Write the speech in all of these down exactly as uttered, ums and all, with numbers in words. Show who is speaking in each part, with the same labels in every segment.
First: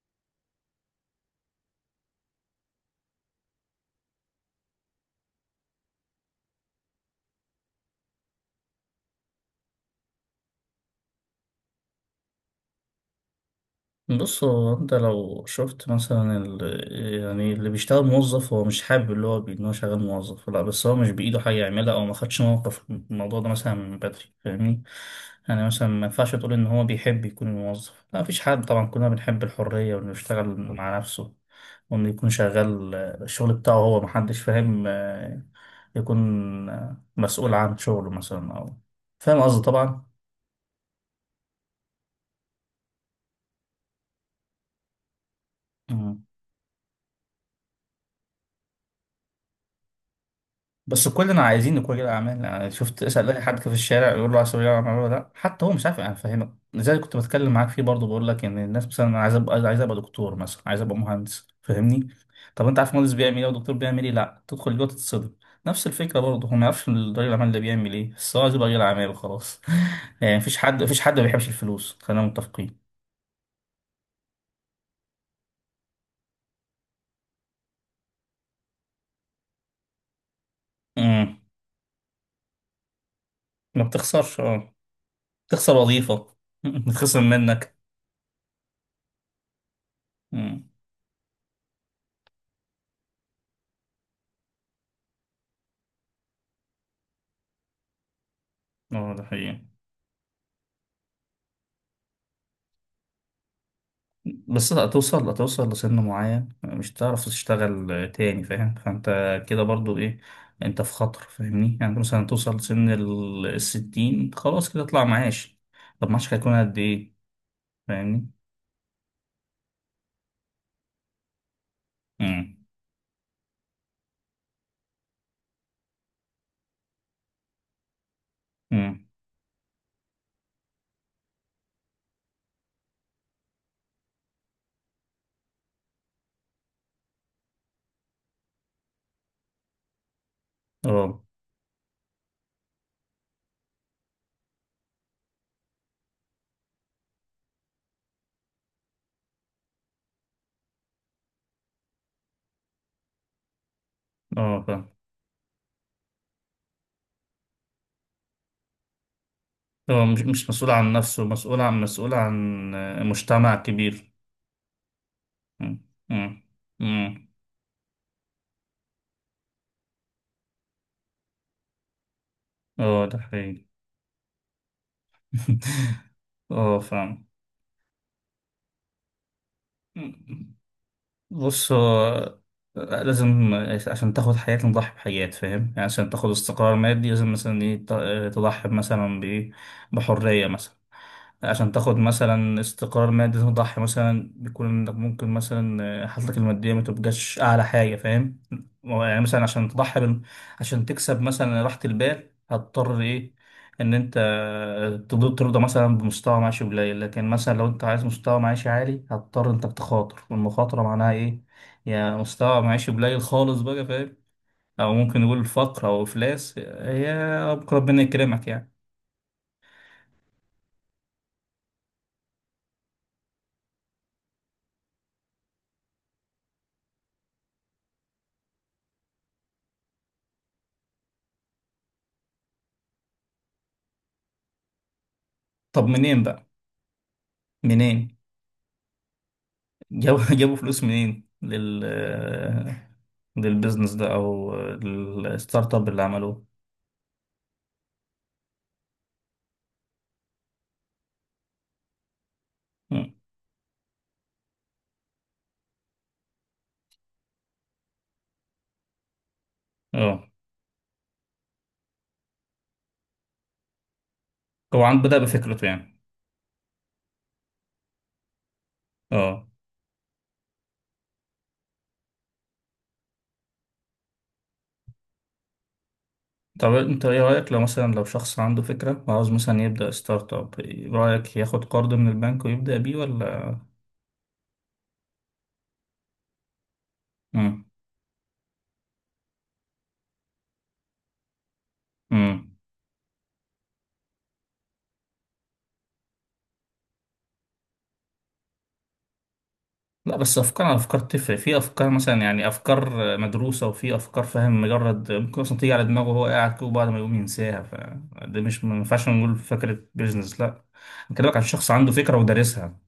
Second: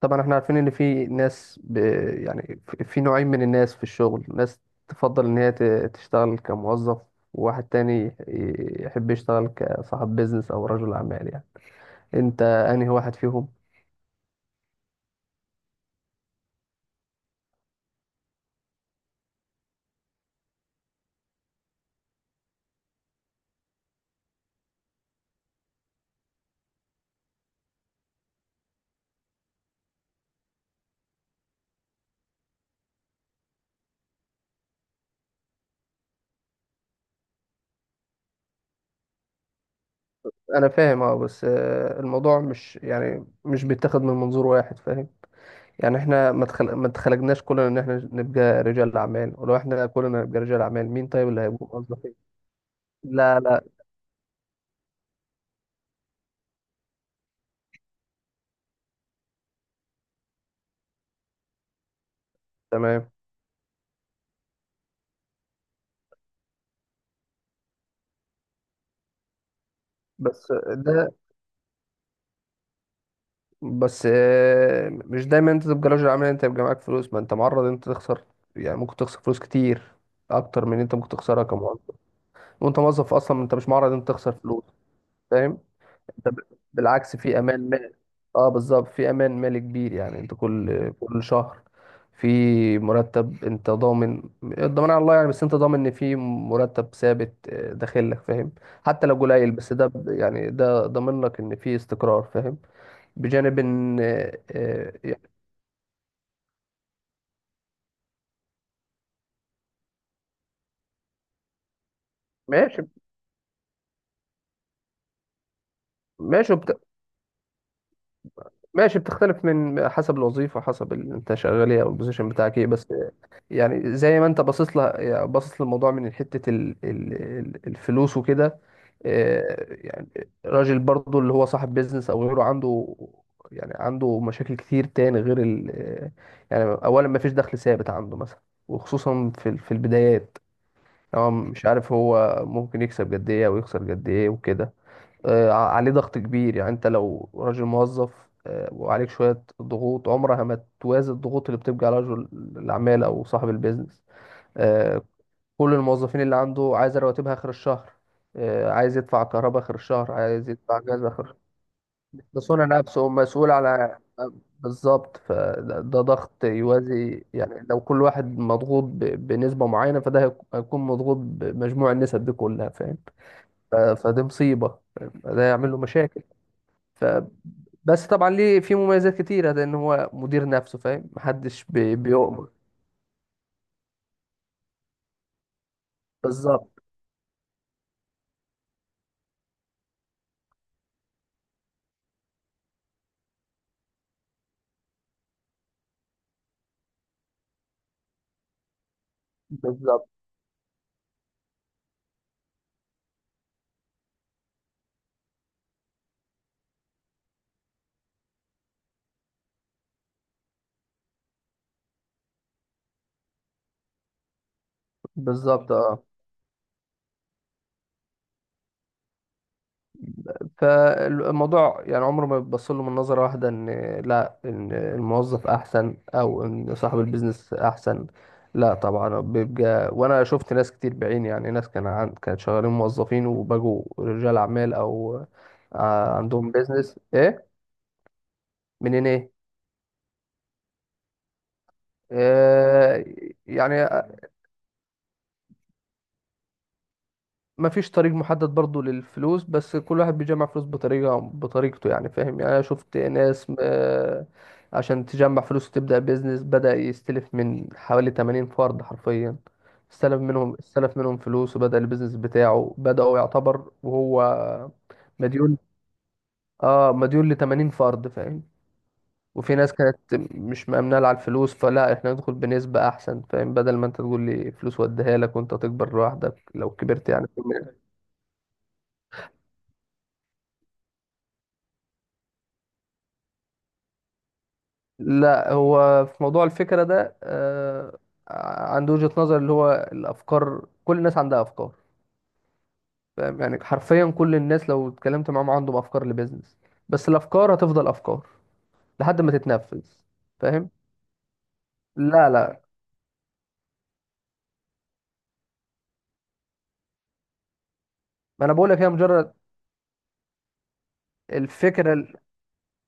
Speaker 1: طبعا احنا عارفين ان في ناس ب... يعني في في نوعين من الناس في الشغل، ناس تفضل ان هي ت- تشتغل كموظف، وواحد تاني ي- يحب يشتغل كصاحب بيزنس او رجل اعمال يعني. انت انهي واحد فيهم؟
Speaker 2: بص هو انت لو شفت مثلا ال... يعني اللي بيشتغل موظف هو مش حابب اللي هو بي- ان هو شغال موظف، لا بس هو مش بايده حاجه يعملها او ما خدش موقف في الموضوع ده مثلا من بدري، فاهمني؟ يعني مثلا ما ينفعش تقول ان هو بيحب يكون موظف، لا مفيش حد طبعا، كلنا بنحب الحريه وانه يشتغل مع نفسه وانه يكون شغال، آه، الشغل بتاعه هو محدش فاهم، آه، يكون آه، مسؤول عن شغله مثلا او فاهم قصدي طبعا.
Speaker 1: انا فاهم، اه، بس آه، الموضوع مش يعني مش بيتاخد من منظور واحد، فاهم؟ يعني احنا ما اتخل... ما اتخلقناش كلنا ان احنا نبقى رجال اعمال، ولو احنا كلنا نبقى رجال اعمال، مين
Speaker 2: بس
Speaker 1: طيب اللي
Speaker 2: كلنا
Speaker 1: هيبقوا
Speaker 2: عايزين نكون رجال
Speaker 1: موظفين؟
Speaker 2: اعمال. يعني شفت، اسال
Speaker 1: لا
Speaker 2: اي حد
Speaker 1: لا.
Speaker 2: في الشارع يقول له عايز تبقى رجل اعمال ولا لا، حتى هو مش عارف يعني. فاهمك؟ لذلك كنت بتكلم معاك فيه برضه، بقول لك ان الناس مثلا أنا عايز ابقى عايز ابقى دكتور، مثلا عايز ابقى مهندس، فاهمني؟ طب انت عارف
Speaker 1: تمام.
Speaker 2: مهندس بيعمل ايه ودكتور بيعمل ايه؟ لا، تدخل جوه تتصدم. نفس الفكره برضه، هو ما يعرفش رجل الاعمال ده بيعمل ايه، بس هو عايز يبقى رجل اعمال وخلاص. يعني
Speaker 1: بس
Speaker 2: مفيش حد مفيش
Speaker 1: ده
Speaker 2: حد ما بيحبش الفلوس، خلينا متفقين.
Speaker 1: بس آه، مش دايما انت تبقى رجل اعمال انت يبقى معاك فلوس، ما انت معرض انت تخسر. يعني ممكن تخسر فلوس كتير اكتر من اللي انت ممكن
Speaker 2: امم
Speaker 1: تخسرها كموظف. وانت موظف اصلا انت مش
Speaker 2: ما
Speaker 1: معرض انت تخسر
Speaker 2: بتخسرش،
Speaker 1: فلوس،
Speaker 2: اه
Speaker 1: فاهم؟
Speaker 2: بتخسر
Speaker 1: انت
Speaker 2: وظيفه.
Speaker 1: ب- بالعكس،
Speaker 2: بتخسر
Speaker 1: في امان
Speaker 2: منك.
Speaker 1: مالي. اه بالظبط، في امان مالي كبير. يعني انت
Speaker 2: امم
Speaker 1: كل كل شهر في مرتب، انت ضامن، الضمان على الله يعني، بس انت ضامن ان في مرتب ثابت آه، داخل لك، فاهم؟ حتى
Speaker 2: اه
Speaker 1: لو
Speaker 2: ده
Speaker 1: قليل،
Speaker 2: حقيقي.
Speaker 1: بس ده ب- يعني ده ضامن لك ان في استقرار، فاهم؟ بجانب ان
Speaker 2: بس
Speaker 1: آه،
Speaker 2: هتوصل، هتوصل لسن معين مش هتعرف تشتغل تاني، فاهم؟ فانت كده برضو ايه، انت في خطر، فاهمني؟ يعني انت مثلا توصل
Speaker 1: ماشي.
Speaker 2: لسن ال- الستين، خلاص كده اطلع معاش. طب معاشك
Speaker 1: ماشي
Speaker 2: هيكون قد
Speaker 1: بت...
Speaker 2: ايه؟ فاهمني؟
Speaker 1: ماشي بتختلف من حسب الوظيفة، حسب ال- انت شغال ايه او البوزيشن
Speaker 2: امم.
Speaker 1: بتاعك ايه. بس يعني زي ما انت باصص لها، يعني باصص للموضوع من حتة ال... ال... ال- الفلوس وكده.
Speaker 2: امم.
Speaker 1: آه، يعني راجل برضو اللي هو صاحب بيزنس او غيره، عنده يعني عنده مشاكل كتير تاني غير ال... آه، يعني اولا ما فيش دخل ثابت عنده مثلا، وخصوصا في ال- في البدايات.
Speaker 2: اه.
Speaker 1: هو مش عارف هو ممكن يكسب قد ايه او يخسر قد ايه وكده. آه، عليه ضغط كبير. يعني انت لو راجل موظف آه، وعليك شوية ضغوط، عمرها ما توازي الضغوط اللي بتبقى على رجل الأعمال أو صاحب البيزنس.
Speaker 2: اه فاهم.
Speaker 1: آه، كل الموظفين اللي عنده عايز رواتبها آخر الشهر، آه، عايز يدفع كهرباء آخر
Speaker 2: هو
Speaker 1: الشهر،
Speaker 2: مش مش
Speaker 1: عايز
Speaker 2: مسؤول
Speaker 1: يدفع
Speaker 2: عن
Speaker 1: جاز آخر
Speaker 2: نفسه،
Speaker 1: الشهر.
Speaker 2: مسؤول عن مسؤول
Speaker 1: بس هو
Speaker 2: عن آه،
Speaker 1: نفسه مسؤول
Speaker 2: مجتمع
Speaker 1: على...
Speaker 2: كبير.
Speaker 1: بالظبط.
Speaker 2: امم.
Speaker 1: فده ده
Speaker 2: امم.
Speaker 1: ضغط يوازي.
Speaker 2: امم.
Speaker 1: يعني لو كل واحد مضغوط ب- بنسبة معينة، فده هيك- هيكون مضغوط بمجموع النسب دي كلها، فاهم؟
Speaker 2: اه ده حقيقي.
Speaker 1: ف- فدي مصيبة، فده يعمل له مشاكل.
Speaker 2: اه
Speaker 1: بس طبعا ليه في مميزات كتيرة لأن هو مدير
Speaker 2: فاهم.
Speaker 1: نفسه، فاهم؟ محدش
Speaker 2: بص
Speaker 1: بي-
Speaker 2: هو
Speaker 1: بيؤمر.
Speaker 2: لازم عشان تاخد حياة نضحي بحاجات، فاهم؟ يعني عشان تاخد
Speaker 1: بالظبط،
Speaker 2: استقرار مادي لازم مثلا ايه، ت- تضحي مثلا بإيه؟ بحرية مثلا. عشان تاخد مثلا استقرار مادي تضحي مثلا بيكون إنك ممكن مثلا آه، حالتك المادية ما تبقاش أعلى حاجة، فاهم؟ يعني مثلا عشان تضحي
Speaker 1: بالظبط،
Speaker 2: بال... عشان تكسب مثلا راحة البال هتضطر إيه؟ إن أنت آه، تض- ترضى مثلا بمستوى معيشي قليل، لكن مثلا لو أنت عايز مستوى معيشي عالي هتضطر إنك تخاطر، والمخاطرة معناها إيه؟ يعني مستوى معيشي قليل خالص بقى، فاهم؟ أو ممكن نقول
Speaker 1: بالظبط،
Speaker 2: فقر
Speaker 1: اه.
Speaker 2: أو إفلاس، آه، هي ربنا يكرمك يعني.
Speaker 1: فالموضوع يعني عمره ما بيبص له من نظرة واحدة، إن لا إن الموظف أحسن أو إن صاحب البيزنس أحسن، لا. طبعا بيبقى. وأنا شفت ناس كتير بعيني، يعني ناس كان عن... كانت شغالين موظفين وبقوا رجال أعمال، أو
Speaker 2: طب
Speaker 1: آه،
Speaker 2: منين بقى؟
Speaker 1: عندهم بيزنس. إيه
Speaker 2: منين
Speaker 1: منين إيه؟
Speaker 2: جابوا؟ جابوا فلوس منين لل
Speaker 1: آه، يعني
Speaker 2: للبيزنس ده او الستارت اب اللي عملوه؟
Speaker 1: مفيش طريق محدد برضو للفلوس، بس كل واحد بيجمع فلوس بطريقة بطريقته يعني، فاهم؟ يعني أنا شفت
Speaker 2: مم.
Speaker 1: ناس آه، عشان تجمع فلوس وتبدأ بيزنس بدأ يستلف من حوالي 80 فرد حرفيا، استلف
Speaker 2: اه
Speaker 1: منهم استلف منهم فلوس وبدأ البيزنس بتاعه، بدأوا يعتبر وهو
Speaker 2: هو عن بدأ
Speaker 1: مديون.
Speaker 2: بفكرته يعني.
Speaker 1: اه مديون ل 80 فرد، فاهم؟
Speaker 2: اه
Speaker 1: وفي ناس كانت مش مأمنة على الفلوس، فلا احنا ندخل بنسبة أحسن، فاهم؟ بدل ما انت تقول لي فلوس، وديها لك وانت تكبر لوحدك لو
Speaker 2: طب انت
Speaker 1: كبرت
Speaker 2: ايه
Speaker 1: يعني.
Speaker 2: رأيك لو مثلا لو شخص عنده فكرة وعاوز مثلا يبدأ ستارت اب، إيه رأيك ياخد قرض من البنك ويبدأ بيه ولا؟
Speaker 1: لا هو في موضوع الفكرة ده
Speaker 2: مم.
Speaker 1: آه، عنده وجهة نظر، اللي هو الأفكار، كل الناس عندها أفكار،
Speaker 2: مم.
Speaker 1: فاهم؟ يعني حرفيا كل الناس لو اتكلمت معاهم عندهم أفكار لبيزنس، بس الأفكار هتفضل أفكار لحد ما تتنفذ،
Speaker 2: لا بس افكار
Speaker 1: فاهم؟
Speaker 2: على افكار تفرق، في افكار مثلا
Speaker 1: لا
Speaker 2: يعني
Speaker 1: لا،
Speaker 2: افكار مدروسه، وفي افكار فاهم مجرد ممكن اصلا تيجي على دماغه وهو قاعد كده وبعد ما يقوم ينساها، فده
Speaker 1: ما أنا
Speaker 2: مش،
Speaker 1: بقول
Speaker 2: ما
Speaker 1: لك هي
Speaker 2: ينفعش
Speaker 1: مجرد
Speaker 2: نقول فكره بيزنس. لا انا بكلمك عن شخص عنده
Speaker 1: الفكرة ال-
Speaker 2: فكره ودارسها.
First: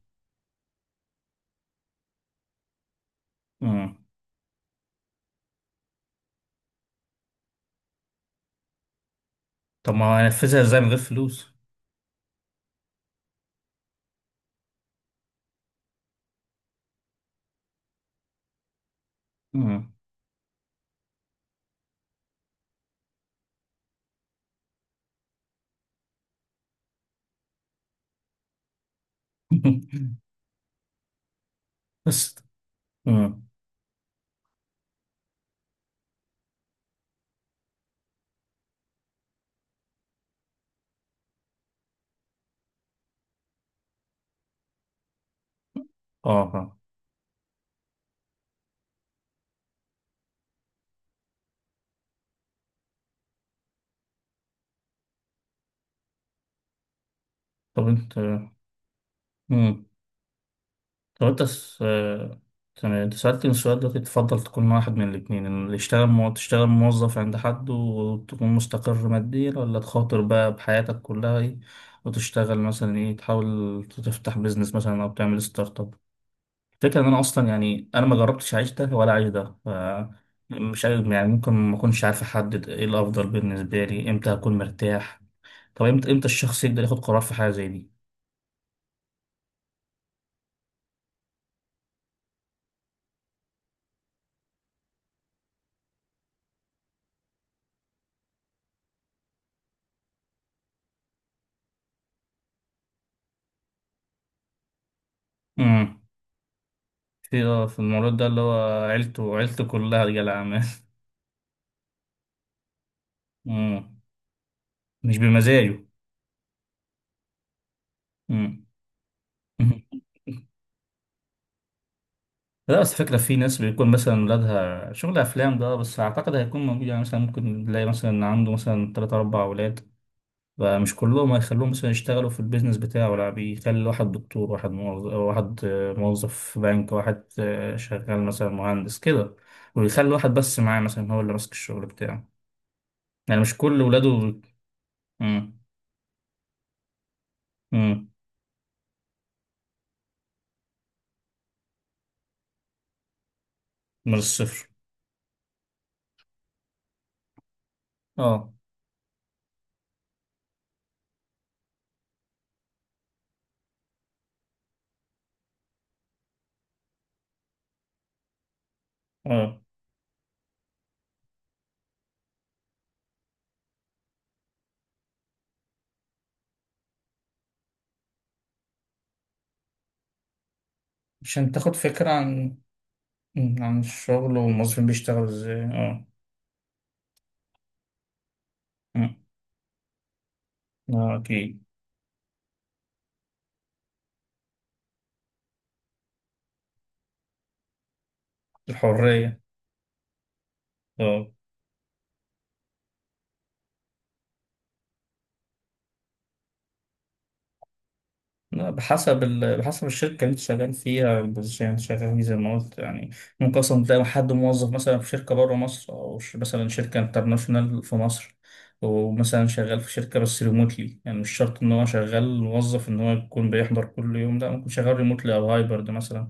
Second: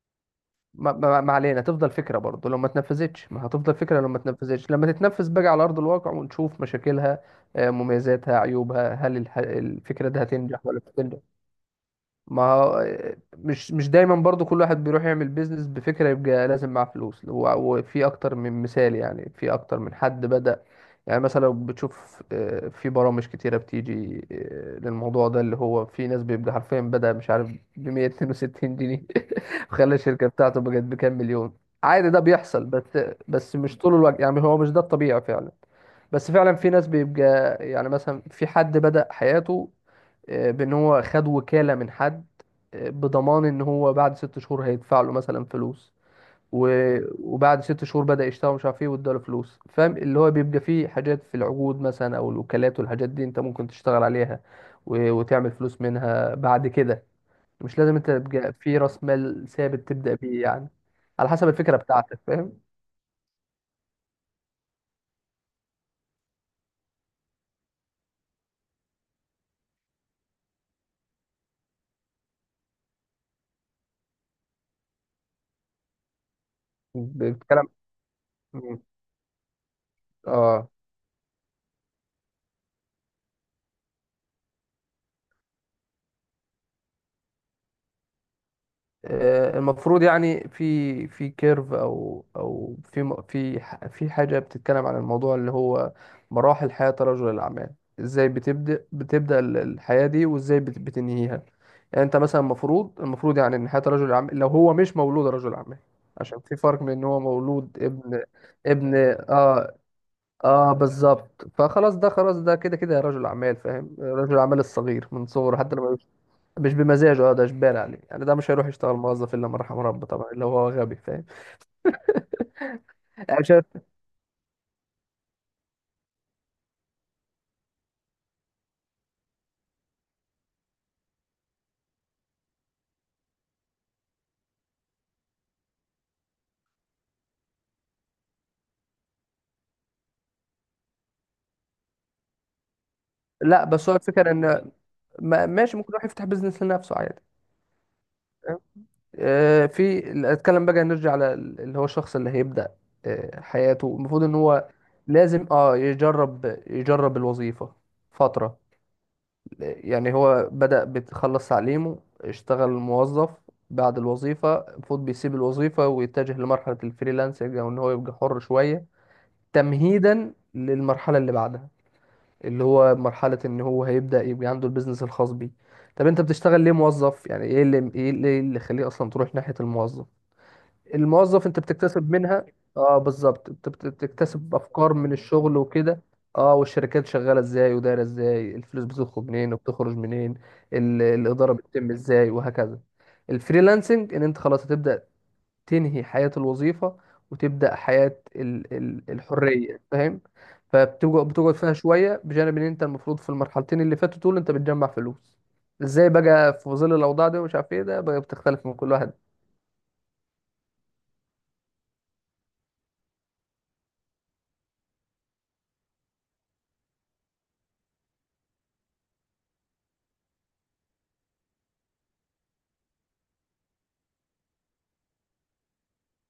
Speaker 1: ما ما- ما علينا. تفضل فكرة برضه لو ما اتنفذتش، ما هتفضل
Speaker 2: امم.
Speaker 1: فكرة لو ما اتنفذتش. لما تتنفذ بقى على أرض الواقع ونشوف مشاكلها، آه، مميزاتها، عيوبها، هل الح-
Speaker 2: طب
Speaker 1: الفكرة
Speaker 2: ما
Speaker 1: دي
Speaker 2: هينفذها
Speaker 1: هتنجح ولا
Speaker 2: ازاي من
Speaker 1: مش
Speaker 2: غير
Speaker 1: هتنجح.
Speaker 2: فلوس؟
Speaker 1: ما هو- مش مش دايما برضو كل واحد بيروح يعمل بيزنس بفكرة يبقى لازم معاه فلوس و- وفي اكتر من مثال. يعني في اكتر
Speaker 2: امم.
Speaker 1: من حد بدأ يعني مثلا. لو بتشوف آه، في برامج كتيرة بتيجي آه، للموضوع ده، اللي هو في ناس بيبقى حرفيا بدأ مش عارف ب مية واتنين وستين جنيه خلى الشركة بتاعته بقت بكام مليون، عادي، ده
Speaker 2: بس.
Speaker 1: بيحصل. بس
Speaker 2: امم.
Speaker 1: بس مش طول الوقت يعني، هو مش ده الطبيعي فعلا. بس فعلا في ناس بيبقى يعني مثلا في حد بدأ حياته آه، بان هو خد وكالة من حد، آه، بضمان ان هو بعد ست شهور هيدفع له مثلا فلوس.
Speaker 2: اه
Speaker 1: و...
Speaker 2: فاهم.
Speaker 1: وبعد ست شهور بدأ يشتغل مش عارف ايه، واداله فلوس، فاهم؟ اللي هو بيبقى فيه حاجات في العقود مثلا او الوكالات والحاجات دي، انت ممكن تشتغل عليها و... وتعمل فلوس منها بعد كده. مش
Speaker 2: طب
Speaker 1: لازم انت
Speaker 2: انت،
Speaker 1: تبقى في راس مال
Speaker 2: امم.
Speaker 1: ثابت تبدأ بيه يعني.
Speaker 2: لو
Speaker 1: على
Speaker 2: انت
Speaker 1: حسب الفكرة
Speaker 2: س...
Speaker 1: بتاعتك،
Speaker 2: آه،
Speaker 1: فاهم؟
Speaker 2: كان انت سألتني السؤال ده، تفضل تكون واحد من الاتنين، ان اللي يشتغل مو... تشتغل موظف عند حد وتكون مستقر ماديا، ولا تخاطر بقى بحياتك كلها ايه وتشتغل مثلا ايه، تحاول تفتح بيزنس مثلا او تعمل ستارت اب؟ الفكرة ان انا اصلا
Speaker 1: بتتكلم،
Speaker 2: يعني انا ما جربتش اعيش ده ولا اعيش ده، ف
Speaker 1: اه.
Speaker 2: مش عارف يعني. ممكن ما اكونش عارف احدد ايه الافضل بالنسبة لي، امتى هكون مرتاح. طب امتى، امتى الشخص يقدر ياخد قرار في حاجة زي دي؟
Speaker 1: آه، المفروض يعني في في كيرف او او في م- في ح- في حاجه بتتكلم عن الموضوع، اللي هو مراحل حياه رجل الاعمال، ازاي بتبدا بتبدا ال- الحياه دي، وازاي بت- بتنهيها. يعني انت مثلا المفروض، المفروض يعني ان حياه رجل الاعمال لو هو مش مولود رجل اعمال،
Speaker 2: امم.
Speaker 1: عشان في فرق بين ان هو
Speaker 2: في، اه في
Speaker 1: مولود
Speaker 2: المولود
Speaker 1: ابن.
Speaker 2: ده اللي هو
Speaker 1: ابن،
Speaker 2: عيلته عيلته
Speaker 1: اه،
Speaker 2: كلها رجال أعمال.
Speaker 1: اه بالظبط. فخلاص ده، خلاص ده كده كده رجل اعمال، فاهم؟
Speaker 2: مم.
Speaker 1: رجل اعمال الصغير
Speaker 2: مش
Speaker 1: من صغره حتى
Speaker 2: بمزاجه.
Speaker 1: لما... مش بمزاجه، اه. ده اجباري عليه يعني، ده مش
Speaker 2: مم.
Speaker 1: هيروح يشتغل موظف الا من رحم ربه طبعا، اللي هو غبي، فاهم؟
Speaker 2: لا بس فكرة، في
Speaker 1: يعني مش
Speaker 2: ناس
Speaker 1: عارف-
Speaker 2: بيكون مثلا ولادها شغل أفلام، ده بس أعتقد هيكون موجود يعني. مثلا ممكن تلاقي مثلا عنده مثلا تلات أربع أولاد، فمش كلهم هيخلوهم مثلا يشتغلوا في البيزنس بتاعه، لا بيخلي واحد دكتور، واحد موظف، واحد آه، موظف في بنك، واحد آه، شغال مثلا مهندس كده، ويخلي واحد بس معاه مثلا هو اللي ماسك الشغل بتاعه. يعني مش
Speaker 1: لا
Speaker 2: كل
Speaker 1: بس هو
Speaker 2: ولاده.
Speaker 1: الفكره ان ما-
Speaker 2: مم.
Speaker 1: ماشي، ممكن يروح يفتح بيزنس لنفسه عادي،
Speaker 2: مم.
Speaker 1: فاهم؟ آه، في... اتكلم بقى. نرجع على ال- اللي هو الشخص اللي هيبدأ آه، حياته،
Speaker 2: من
Speaker 1: المفروض ان هو
Speaker 2: الصفر.
Speaker 1: لازم، اه، يجرب يجرب الوظيفة
Speaker 2: اه.
Speaker 1: فترة. يعني هو بدأ، بتخلص تعليمه اشتغل موظف. بعد الوظيفة المفروض بيسيب الوظيفة ويتجه لمرحلة الفريلانسنج، او ان هو يبقى حر شوية،
Speaker 2: اه
Speaker 1: تمهيدا للمرحلة اللي بعدها، اللي هو مرحلة ان هو هيبدأ يبقى عنده البيزنس الخاص بيه. طب انت بتشتغل ليه موظف؟ يعني ايه اللي ايه اللي إيه اللي يخليه اصلا تروح ناحية الموظف؟ الموظف
Speaker 2: عشان
Speaker 1: انت
Speaker 2: تاخد فكرة
Speaker 1: بتكتسب منها.
Speaker 2: عن
Speaker 1: اه بالظبط، انت
Speaker 2: عن
Speaker 1: بت-
Speaker 2: الشغل
Speaker 1: بتكتسب
Speaker 2: والموظفين
Speaker 1: افكار من
Speaker 2: بيشتغلوا
Speaker 1: الشغل
Speaker 2: ازاي،
Speaker 1: وكده.
Speaker 2: اه.
Speaker 1: اه، والشركات شغالة ازاي ودايرة ازاي، الفلوس
Speaker 2: مم.
Speaker 1: بتدخل منين وبتخرج منين، ال-
Speaker 2: اه
Speaker 1: الإدارة
Speaker 2: اكيد.
Speaker 1: بتتم ازاي، وهكذا. الفريلانسنج ان انت خلاص هتبدأ تنهي حياة الوظيفة، وتبدأ حياة ال- ال-
Speaker 2: الحرية.
Speaker 1: الحرية، فاهم؟
Speaker 2: اه
Speaker 1: فبتقعد، بتقعد فيها شوية. بجانب ان انت المفروض في المرحلتين اللي فاتوا دول انت بتجمع فلوس. ازاي بقى في ظل الاوضاع دي ومش عارف ايه، ده بقى بتختلف
Speaker 2: لا
Speaker 1: من كل واحد،
Speaker 2: بحسب ال... بحسب الشركة اللي انت شغال فيها، البوزيشن اللي انت شغال فيه، زي ما قلت يعني. ممكن اصلا تلاقي حد موظف مثلا في شركة بره مصر، او ش- مثلا شركة انترناشونال في مصر، ومثلا شغال في شركة بس ريموتلي. يعني مش شرط ان هو شغال موظف ان هو يكون بيحضر كل يوم، لا ممكن شغال ريموتلي او هايبرد مثلا.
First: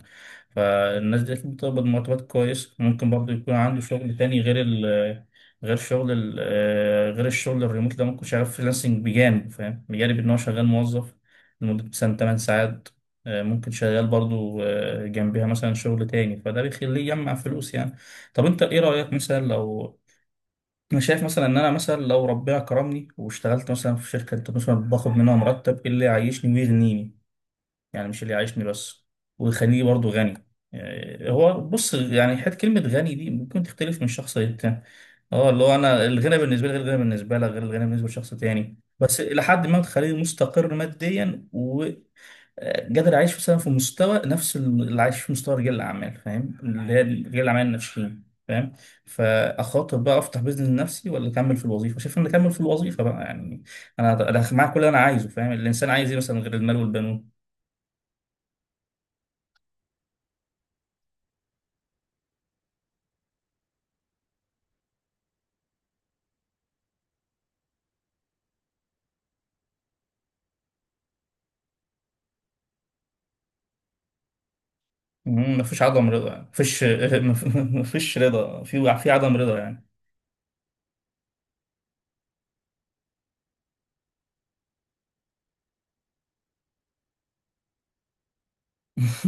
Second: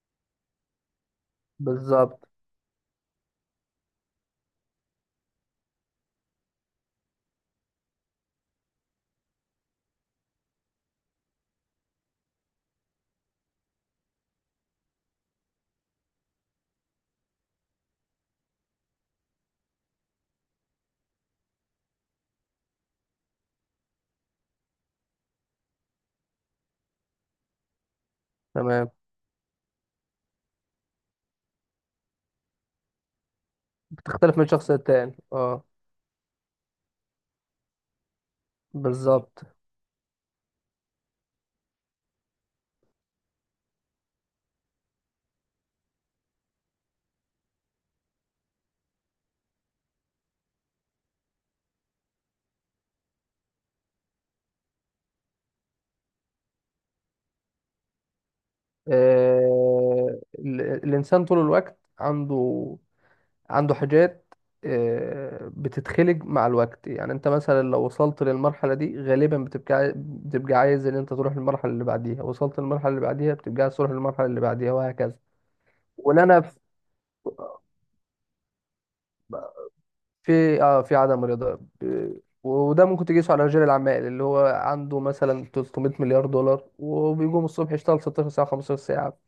Speaker 2: فالناس دي أكيد بتقبض مرتبات
Speaker 1: بالظبط.
Speaker 2: كويس. ممكن برضه يكون عنده شغل تاني غير ال غير شغل ال آه، غير الشغل الريموت ده، ممكن شغال فريلانسنج بجانب، فاهم؟ بجانب إن هو شغال موظف لمدة مثلا ثماني ساعات، آه، ممكن شغال برضه آه، جنبها مثلا شغل تاني، فده بيخليه يجمع فلوس يعني. طب أنت إيه رأيك مثلا لو، أنا شايف مثلا إن أنا مثلا لو ربنا كرمني واشتغلت مثلا في شركة، أنت مثلا باخد منها مرتب إيه اللي يعيشني ويغنيني. يعني مش اللي يعيشني
Speaker 1: تمام.
Speaker 2: بس، ويخليني برضو غني. يعني هو بص يعني حته كلمه غني دي ممكن تختلف من شخص
Speaker 1: بتختلف من شخص
Speaker 2: للتاني.
Speaker 1: للتاني،
Speaker 2: اه اللي
Speaker 1: اه،
Speaker 2: هو انا الغنى بالنسبه لي غير الغنى بالنسبه لك غير الغنى بالنسبه لشخص تاني، بس الى
Speaker 1: بالظبط.
Speaker 2: حد ما تخليني مستقر ماديا وقادر اعيش مثلا في مستوى، نفس اللي عايش في مستوى رجال الاعمال، فاهم؟ اللي هي رجال الاعمال الناشئين، فاهم؟ فاخاطر بقى افتح بيزنس لنفسي ولا اكمل في الوظيفه؟ شايف ان اكمل في الوظيفه بقى يعني. انا انا معاك، كل اللي انا عايزه فاهم، الانسان عايز ايه مثلا غير المال والبنون.
Speaker 1: آه، ال- الإنسان طول الوقت عنده، عنده حاجات آه، بتتخلق مع الوقت. يعني انت مثلا لو وصلت للمرحلة دي، غالبا بتبقى عاي- بتبقى عايز ان انت تروح للمرحلة اللي بعديها. وصلت للمرحلة اللي بعديها بتبقى عايز تروح للمرحلة اللي بعديها، وهكذا.
Speaker 2: مم، مفيش عدم
Speaker 1: ولا
Speaker 2: رضا،
Speaker 1: انا
Speaker 2: يعني
Speaker 1: في...
Speaker 2: مفيش، مفيش رضا، في في عدم رضا يعني.
Speaker 1: في- اه، في عدم رضا. ب- وده ممكن تقيسه على رجال الاعمال، اللي هو عنده مثلا ثلاث مائة مليار دولار، وبيقوم الصبح يشتغل 16 ساعة، 15 ساعة.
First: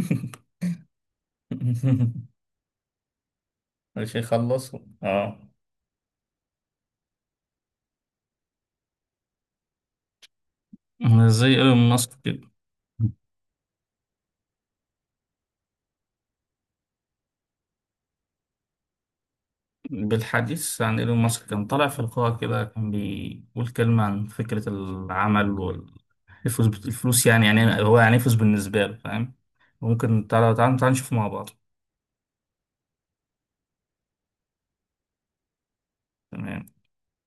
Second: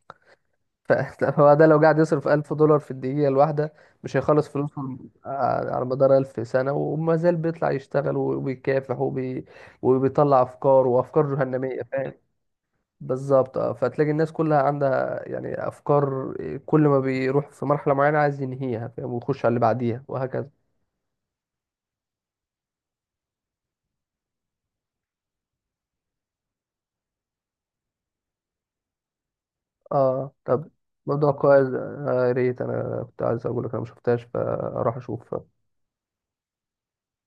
Speaker 1: ف- فهو ده لو قاعد يصرف ألف دولار في الدقيقة الواحدة
Speaker 2: مش
Speaker 1: مش هيخلص
Speaker 2: هيخلصوا،
Speaker 1: فلوسه
Speaker 2: اه.
Speaker 1: على على مدار 1000 سنة، وما زال بيطلع يشتغل وبيكافح وبي... وبيطلع أفكار وأفكار
Speaker 2: زي
Speaker 1: جهنمية،
Speaker 2: ايلون ماسك
Speaker 1: فاهم؟
Speaker 2: كده.
Speaker 1: بالظبط اه. فتلاقي الناس كلها عندها يعني أفكار، آه، كل ما بيروح في مرحلة معينة عايز ينهيها، فاهم؟ ويخش على اللي بعديها وهكذا.
Speaker 2: بالحديث عن ايلون ماسك، كان طالع في لقاء كده كان بيقول كلمة عن فكرة العمل والفلوس. الفلوس يعني، يعني هو يعني إيه فلوس بالنسبة له، فاهم؟ ممكن
Speaker 1: اه
Speaker 2: تعالى
Speaker 1: طب،
Speaker 2: تعالى تعالى نشوف مع
Speaker 1: موضوع
Speaker 2: بعض.
Speaker 1: كويس. آه، يا ريت، أنا كنت عايز أقول لك أنا مشفتهاش، فأروح أشوف.
Speaker 2: تمام.